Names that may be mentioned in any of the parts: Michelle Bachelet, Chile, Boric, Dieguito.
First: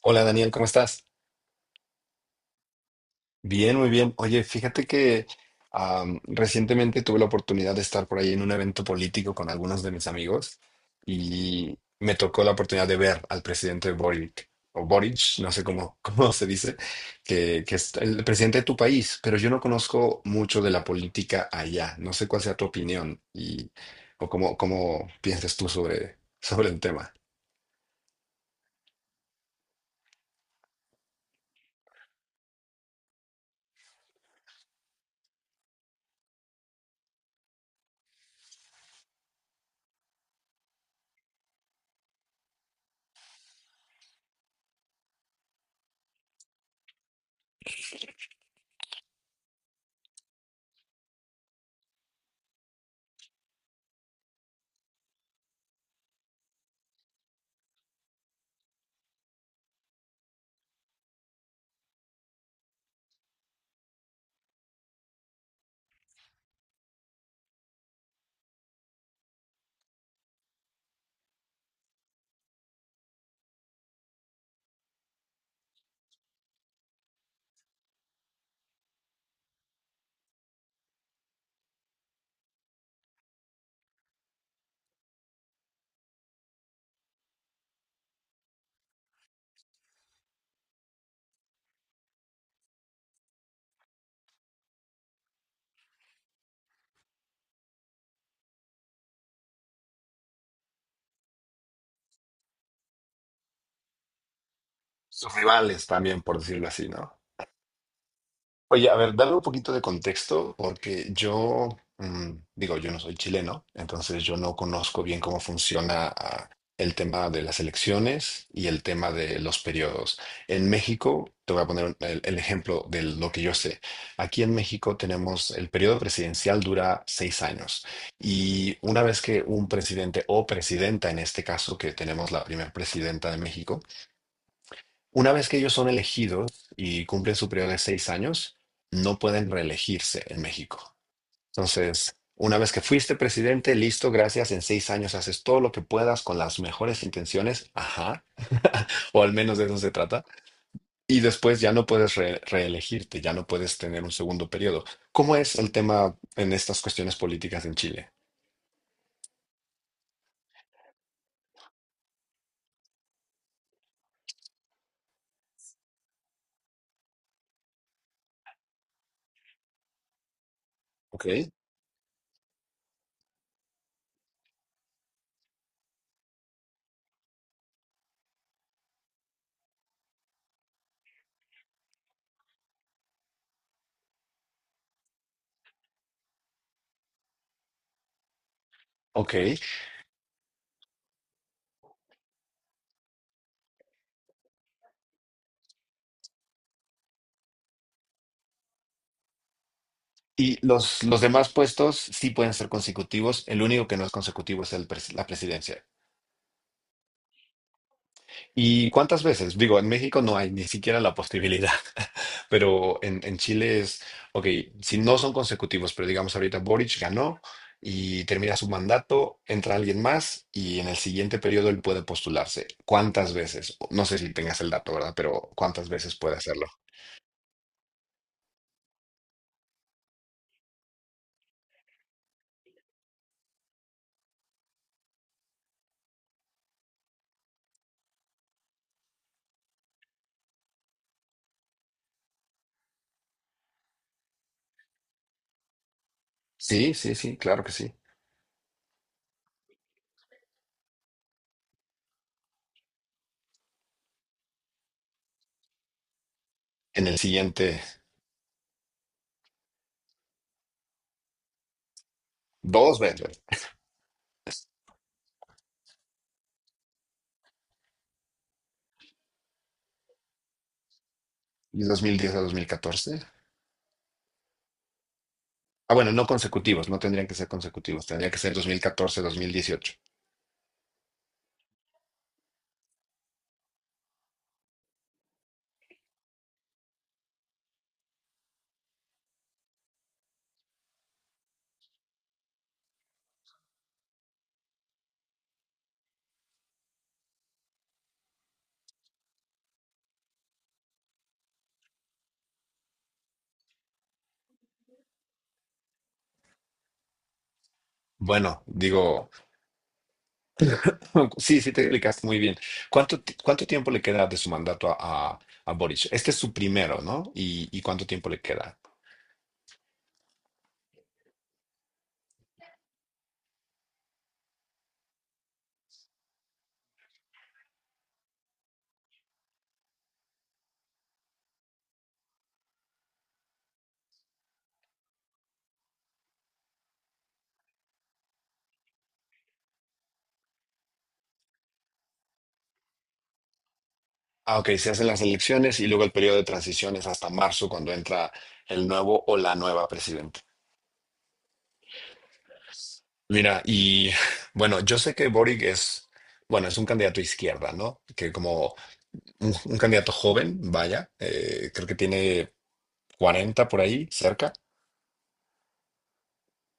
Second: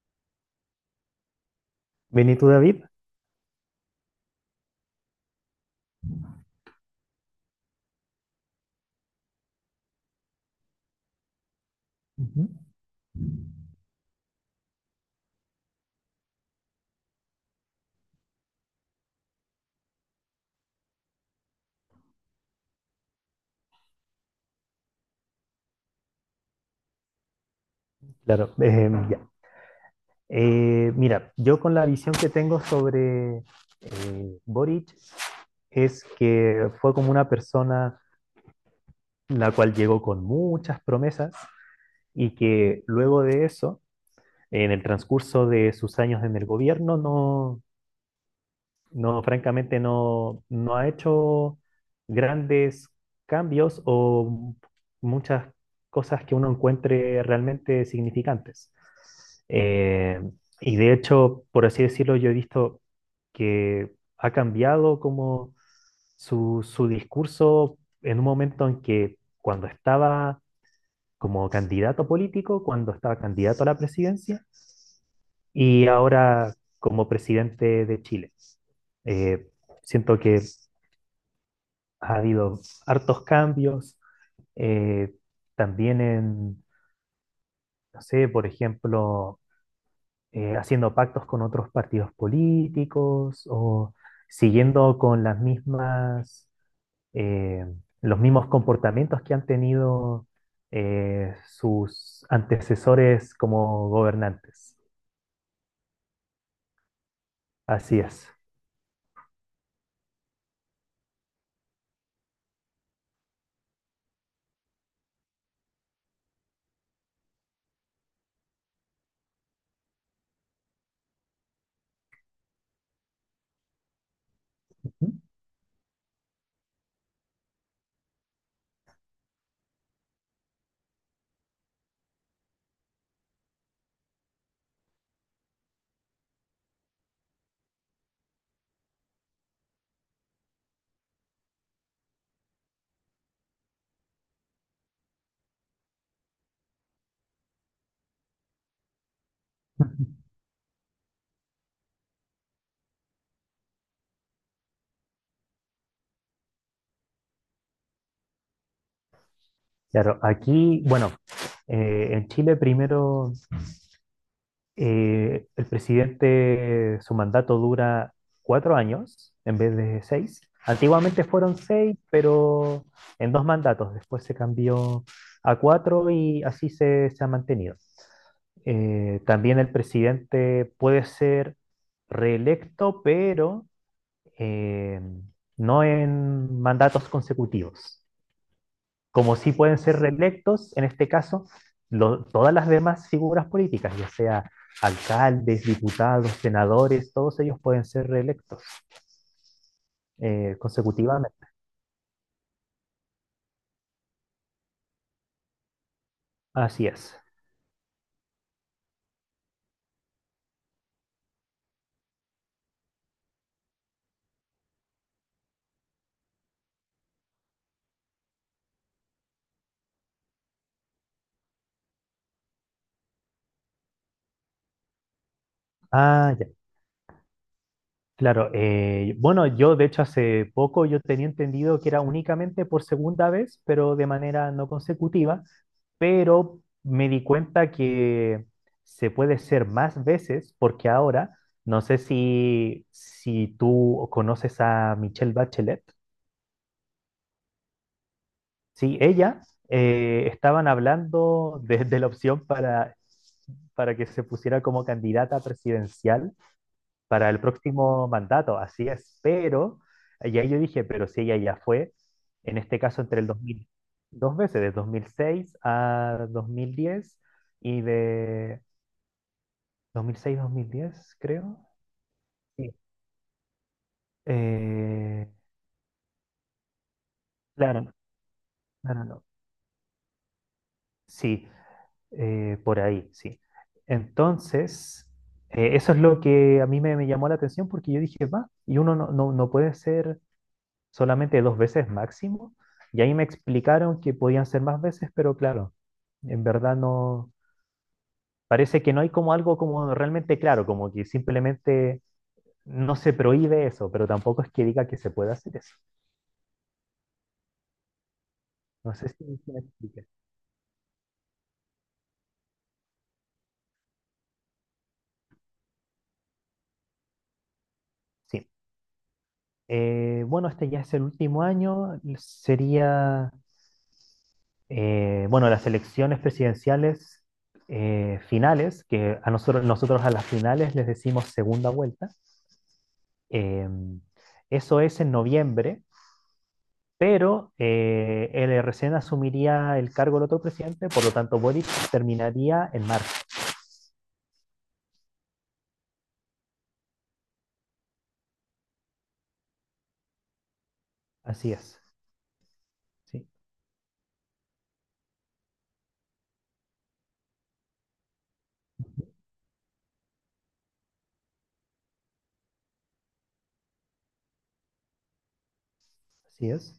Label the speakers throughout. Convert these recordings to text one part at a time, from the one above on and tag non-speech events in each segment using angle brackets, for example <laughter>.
Speaker 1: Hola Daniel, ¿cómo estás?
Speaker 2: Vení tú, David.
Speaker 1: Bien, muy bien. Oye, fíjate que recientemente tuve la oportunidad de estar por ahí en un evento político con algunos de mis amigos y me tocó
Speaker 2: Ujú.
Speaker 1: la oportunidad de ver al presidente Boric, o Boric, no sé cómo, <laughs> cómo se dice, que es el presidente de tu país, pero yo no conozco mucho de la política allá. No sé cuál sea tu opinión y o cómo piensas tú sobre el tema.
Speaker 2: Claro, ya. Mira, yo con la visión que tengo sobre Boric es que fue como una persona la cual llegó con muchas promesas y que luego de eso, en el transcurso de sus años en el gobierno, No, francamente no, ha hecho grandes cambios o muchas cosas que uno encuentre realmente significantes. Eh, y de hecho, por así decirlo, yo he visto que ha cambiado como su discurso en un momento en que cuando estaba como candidato político, cuando estaba candidato a la presidencia y ahora como presidente de Chile. Eh, Siento que ha habido hartos cambios, eh, también en, no sé, por ejemplo, haciendo pactos con otros partidos políticos o siguiendo con las mismas, eh, los mismos comportamientos que han tenido sus antecesores como gobernantes.
Speaker 1: Sus rivales también, por decirlo así, ¿no?
Speaker 2: Así es.
Speaker 1: Oye, a ver, dame un poquito de contexto, porque yo, mm, digo, yo no soy chileno, entonces yo no conozco bien cómo funciona el tema de las elecciones y el tema de los periodos. En México, te voy a poner el ejemplo de lo que yo sé. Aquí en México tenemos el periodo presidencial dura 6 años y una vez que un presidente o presidenta, en este caso que tenemos la primera presidenta de México, una vez que ellos son elegidos y cumplen su periodo de 6 años, no pueden reelegirse en México. Entonces, una vez que fuiste presidente, listo, gracias, en 6 años haces todo lo que puedas con las mejores intenciones, ajá, <laughs> o al menos de eso se trata, y después ya no puedes reelegirte, ya no puedes tener un segundo periodo. ¿Cómo es el tema en estas cuestiones políticas en Chile?
Speaker 2: Claro, aquí, bueno, en Chile primero el presidente, su mandato dura 4 años en vez de seis. Antiguamente
Speaker 1: Ok,
Speaker 2: fueron seis, pero en 2 mandatos. Después se cambió a cuatro y así se ha mantenido. También el presidente puede ser reelecto, pero eh, no en mandatos consecutivos
Speaker 1: ok.
Speaker 2: como sí pueden ser reelectos, en este caso, todas las demás figuras políticas, ya sea alcaldes, diputados, senadores, todos ellos pueden ser reelectos
Speaker 1: Y los
Speaker 2: consecutivamente.
Speaker 1: demás puestos sí pueden ser consecutivos, el único que no es consecutivo es la presidencia.
Speaker 2: Así es.
Speaker 1: ¿Y cuántas veces? Digo, en México no hay ni siquiera la posibilidad, <laughs> pero en Chile es, ok, si no son consecutivos, pero digamos ahorita Boric ganó y termina su mandato, entra alguien más y en el siguiente periodo él puede postularse. ¿Cuántas veces? No sé si tengas el dato, ¿verdad? Pero ¿cuántas veces
Speaker 2: Ah,
Speaker 1: puede
Speaker 2: ya.
Speaker 1: hacerlo?
Speaker 2: Claro, bueno, yo de hecho hace poco yo tenía entendido que era únicamente por segunda vez, pero de manera no consecutiva, pero me di cuenta que se puede ser más veces porque ahora, no sé si tú conoces a Michelle Bachelet,
Speaker 1: Sí, sí, sí, claro que sí.
Speaker 2: sí, ella estaban hablando de la opción para que se pusiera como candidata presidencial
Speaker 1: En el
Speaker 2: para el
Speaker 1: siguiente,
Speaker 2: próximo mandato, así es, pero, y ahí yo dije, pero si ella ya fue, en este
Speaker 1: dos
Speaker 2: caso entre el
Speaker 1: veces.
Speaker 2: 2000, 2 veces, de 2006 a 2010 y de 2006-2010, creo.
Speaker 1: ¿Y 2010 a
Speaker 2: Sí.
Speaker 1: 2014?
Speaker 2: Eh,
Speaker 1: Ah, bueno, no consecutivos, no tendrían que ser
Speaker 2: claro,
Speaker 1: consecutivos, tendría que ser
Speaker 2: claro, no, no, no.
Speaker 1: 2014-2018.
Speaker 2: Sí, por ahí, sí. Entonces, eso es lo que a mí me llamó la atención porque yo dije, va, y uno no puede ser solamente 2 veces máximo. Y ahí me explicaron que podían ser más veces, pero claro, en verdad no, parece que no hay como algo como realmente claro, como que simplemente no se prohíbe eso, pero tampoco es que diga que se puede hacer eso.
Speaker 1: Bueno,
Speaker 2: No sé si
Speaker 1: digo,
Speaker 2: si me expliqué.
Speaker 1: <laughs> sí, sí te explicaste muy bien. ¿Cuánto tiempo le queda de su mandato a Boric? Este es su primero, ¿no? ¿Y cuánto tiempo le
Speaker 2: Sí.
Speaker 1: queda?
Speaker 2: Bueno, este ya es el último año, sería, bueno, las elecciones presidenciales finales, que a nosotros, a las finales les decimos segunda vuelta. Eh, Eso es en noviembre, pero él recién asumiría el cargo el otro presidente, por lo tanto Boric terminaría en marzo.
Speaker 1: Ah, ok, se hacen las elecciones y luego el periodo de transición es hasta marzo cuando entra el nuevo o la nueva presidenta.
Speaker 2: Así es. Sí,
Speaker 1: Mira, y <laughs> bueno, yo sé que Boric es, bueno, es un candidato izquierda, ¿no? Que como un candidato joven, vaya, creo que tiene 40 por ahí, cerca.
Speaker 2: así es.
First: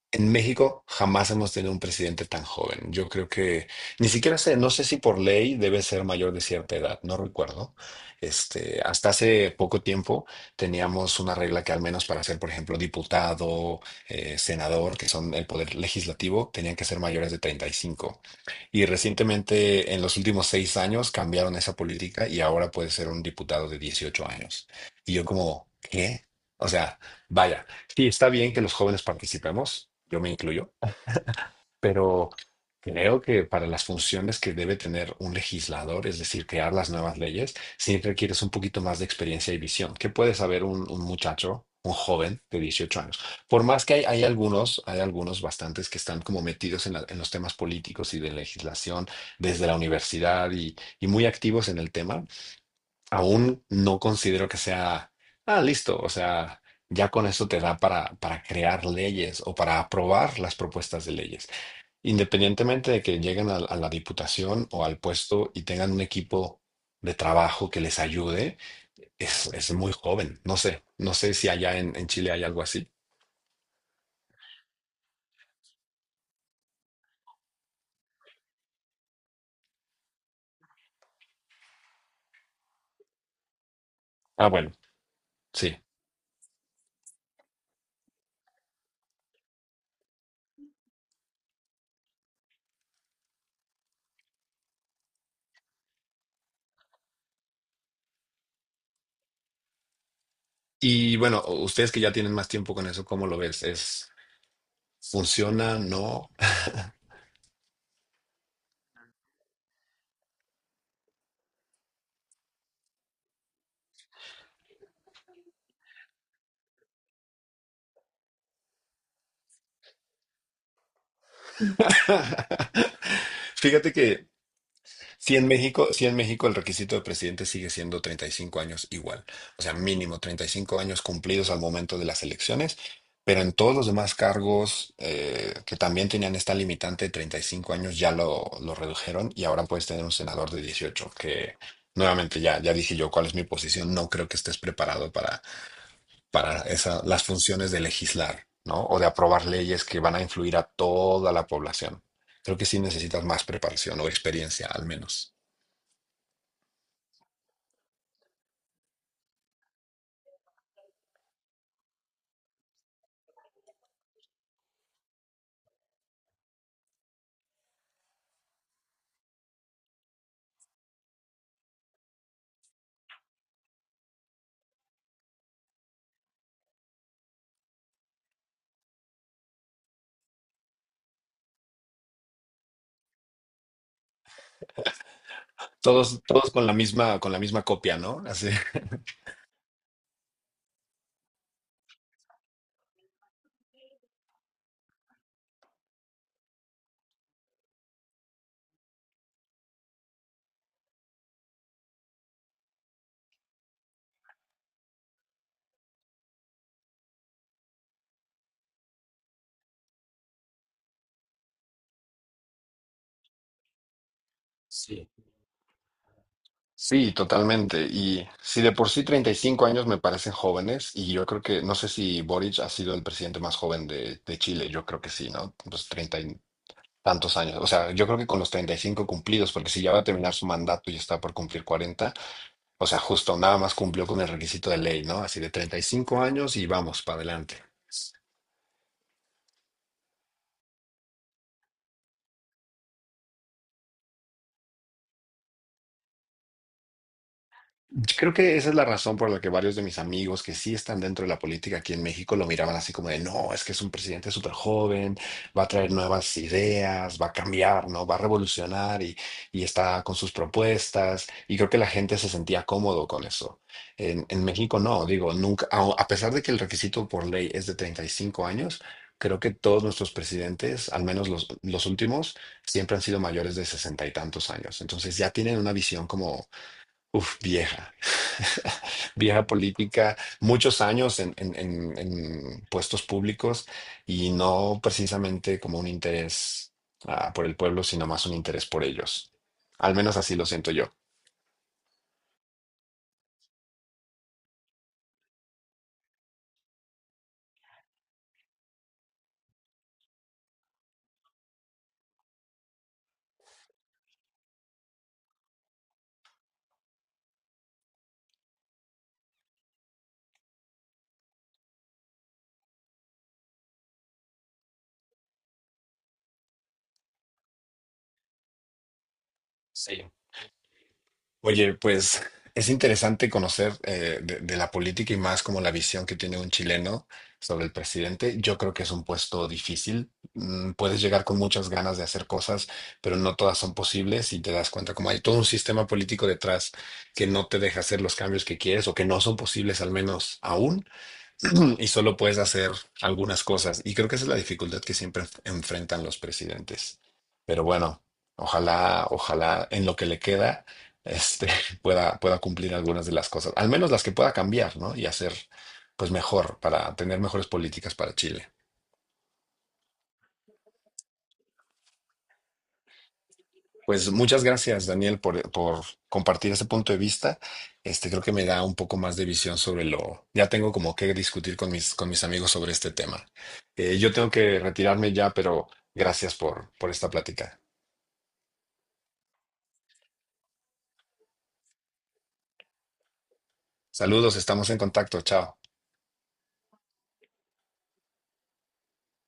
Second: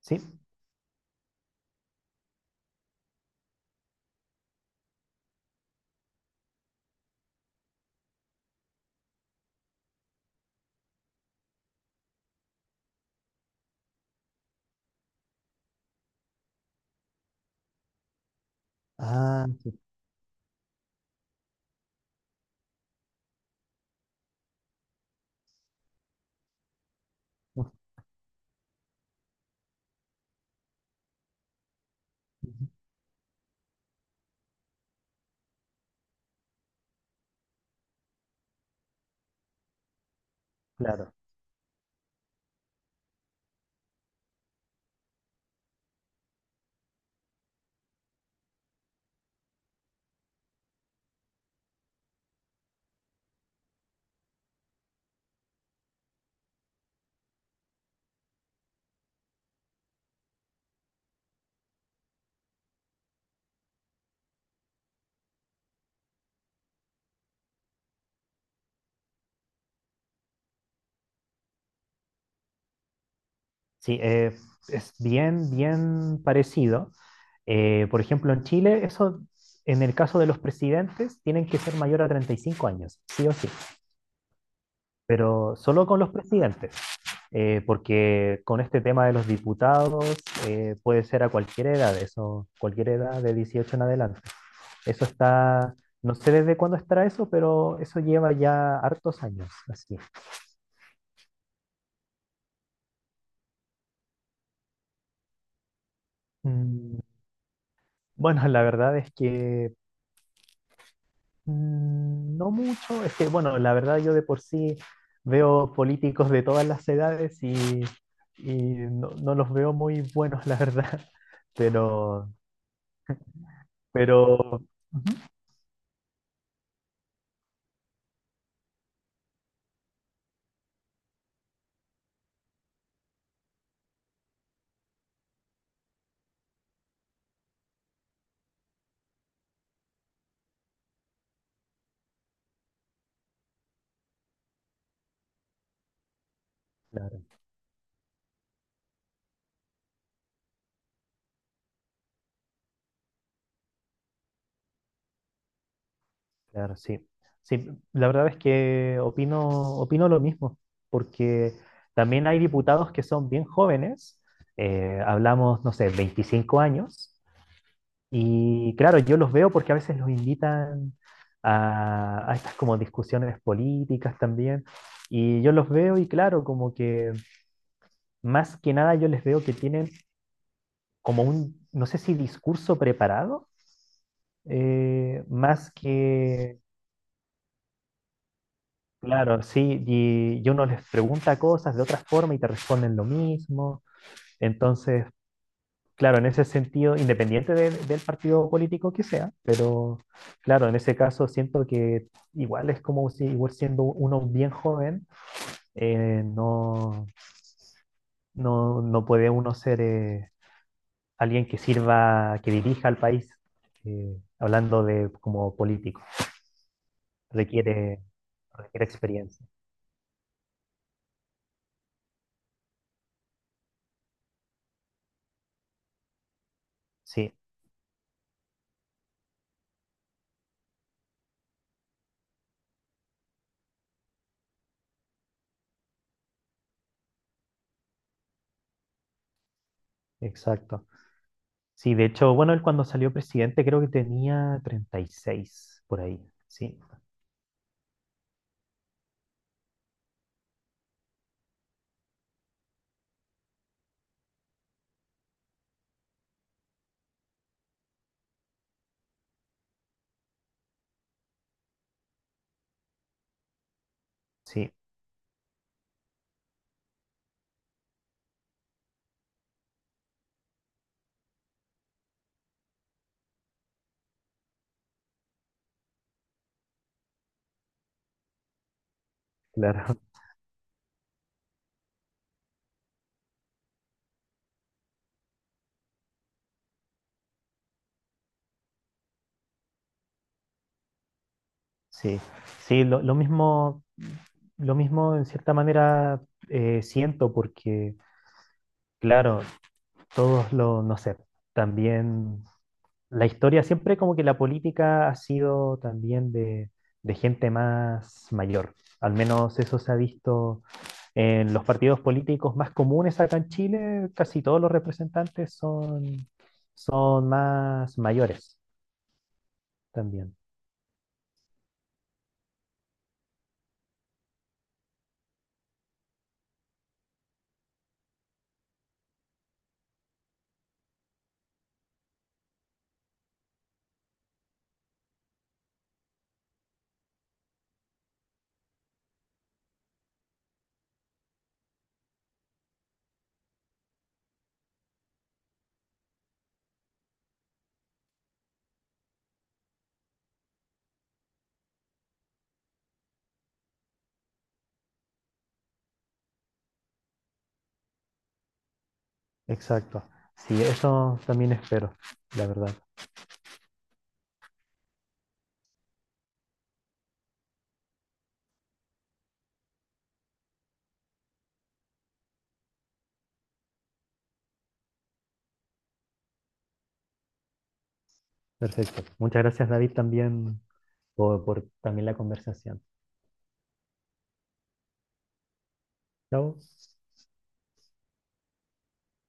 Speaker 2: Sí.
Speaker 1: En México jamás hemos tenido un presidente tan joven. Yo creo que ni siquiera sé, no sé si por ley debe ser mayor de cierta edad, no recuerdo. Hasta hace poco tiempo teníamos una regla que al menos para ser, por ejemplo, diputado, senador, que son el poder legislativo, tenían que ser mayores de 35. Y
Speaker 2: Ah, sí.
Speaker 1: recientemente, en los últimos 6 años, cambiaron esa política y ahora puede ser un diputado de 18 años. Y yo como, ¿qué? O sea, vaya,
Speaker 2: <laughs>
Speaker 1: sí, está bien que los jóvenes participemos, yo me incluyo, pero
Speaker 2: Ujú,
Speaker 1: creo que para las funciones que debe tener un legislador, es decir, crear las nuevas leyes, sí requieres un poquito más de experiencia y visión. ¿Qué puede saber un
Speaker 2: claro.
Speaker 1: muchacho? Un joven de 18 años. Por más que hay algunos, hay algunos bastantes que están como metidos en los temas políticos y de legislación desde la universidad y muy activos en el tema, aún no considero que sea, ah, listo, o sea, ya con eso te da para crear leyes o para aprobar las propuestas de leyes. Independientemente de que lleguen a la diputación o al puesto y tengan un equipo de trabajo que les ayude, es muy joven. No sé si allá en Chile hay algo así.
Speaker 2: Sí, es bien, bien parecido. Por ejemplo, en Chile, eso, en el caso de los presidentes, tienen que ser mayor a 35 años, sí o sí.
Speaker 1: Ah, bueno,
Speaker 2: Pero
Speaker 1: sí.
Speaker 2: solo con los presidentes, porque con este tema de los diputados puede ser a cualquier edad, eso, cualquier edad de 18 en adelante. Eso está, no sé desde cuándo estará eso, pero eso lleva ya hartos años, así.
Speaker 1: Y bueno, ustedes que ya tienen más tiempo con eso, ¿cómo lo ves? ¿Es, funciona? ¿No?
Speaker 2: Mm, bueno, la verdad es que no mucho, es que, bueno, la verdad yo de por sí veo políticos de todas las edades y no, no los veo muy buenos, la verdad, <laughs> pero...
Speaker 1: <laughs> Fíjate que
Speaker 2: Pero. Ujú.
Speaker 1: si en México, si en México el requisito de presidente sigue siendo 35 años igual, o sea, mínimo 35 años cumplidos al momento de las elecciones, pero en todos los demás cargos que también tenían esta limitante de 35 años ya lo, redujeron y ahora puedes tener un senador de 18 que nuevamente ya, dije yo cuál es mi posición, no creo que estés preparado para esa,
Speaker 2: Claro,
Speaker 1: las funciones de legislar, ¿no? O de aprobar leyes que van a influir a toda la población. Creo que sí necesitas más preparación o experiencia al menos.
Speaker 2: claro, sí. Sí, la verdad es que opino lo mismo, porque también hay diputados que son bien jóvenes, hablamos, no sé, 25 años, y claro, yo los veo porque a veces los invitan a estas como discusiones políticas también, y yo los veo y claro, como que más que nada yo les veo que tienen como un, no sé si discurso preparado, más
Speaker 1: todos
Speaker 2: que
Speaker 1: con la misma copia, ¿no? Así.
Speaker 2: Claro, sí, y uno les pregunta cosas de otra forma y te responden lo mismo. Entonces, claro, en ese sentido, independiente del partido político que sea, pero claro, en ese caso siento que igual es como si, igual siendo uno bien joven, no, no puede uno ser alguien que sirva, que dirija al país, hablando
Speaker 1: Sí.
Speaker 2: de como político.
Speaker 1: Sí, totalmente.
Speaker 2: Requiere,
Speaker 1: Y si de
Speaker 2: Requiere
Speaker 1: por sí treinta y
Speaker 2: experiencia.
Speaker 1: cinco años me parecen jóvenes, y yo creo que, no sé si Boric ha sido el presidente más joven de Chile, yo creo que sí, ¿no? Pues 30 y
Speaker 2: Sí,
Speaker 1: tantos años. O sea, yo creo que con los 35 cumplidos, porque si ya va a terminar su mandato y está por cumplir 40, o sea, justo nada más cumplió con el requisito de ley, ¿no? Así de 35 años y vamos para adelante.
Speaker 2: exacto. Sí, de hecho, bueno, él cuando salió presidente creo que tenía 36 por ahí. Sí,
Speaker 1: Creo que esa es la razón por la que varios de mis amigos que sí están dentro de la política aquí en México lo miraban así como de, no, es que es un presidente súper joven, va a traer nuevas ideas, va a cambiar, ¿no? Va a revolucionar y está con sus propuestas. Y creo que la gente se sentía cómodo con eso. En
Speaker 2: sí,
Speaker 1: México no, digo, nunca, a pesar de que el requisito por ley es de 35 años, creo que todos nuestros presidentes, al menos los últimos, siempre han sido mayores de sesenta y tantos años. Entonces ya tienen una visión como uf, vieja, <laughs> vieja
Speaker 2: claro. <laughs>
Speaker 1: política, muchos años en puestos públicos y no precisamente como un interés por el pueblo, sino más un interés por ellos. Al menos así lo siento yo.
Speaker 2: Sí, sí, lo mismo en cierta manera siento porque, claro, todos los, no sé, también la historia siempre como que la política ha sido también de gente más mayor. Al menos eso se ha visto en los partidos políticos más comunes acá en Chile. Casi todos los representantes son más mayores
Speaker 1: Sí.
Speaker 2: también.
Speaker 1: Oye, pues es interesante conocer de, la política y más como la visión que tiene un chileno sobre el presidente. Yo creo que es un puesto difícil. Puedes llegar con muchas ganas de hacer cosas, pero no todas son posibles y te das cuenta como hay todo un sistema político detrás que no te deja hacer los cambios que quieres o que no son posibles al menos aún. <clears throat> Y solo puedes hacer algunas cosas. Y creo que esa es la dificultad que siempre enfrentan los presidentes. Pero bueno, ojalá en lo que le queda, este, <laughs> pueda cumplir algunas de las cosas, al menos las que pueda cambiar, ¿no? Y hacer, pues mejor, para tener mejores políticas para Chile.
Speaker 2: Exacto. Sí, eso también espero, la verdad.
Speaker 1: Pues muchas gracias, Daniel, por compartir ese punto de vista. Este, creo que me da un poco más de visión sobre lo. Ya tengo como que discutir con mis amigos sobre este tema. Yo tengo que retirarme ya, pero gracias por esta plática.
Speaker 2: Perfecto. Muchas gracias, David, también por también la conversación.
Speaker 1: Saludos, estamos en contacto. Chao.
Speaker 2: Chao.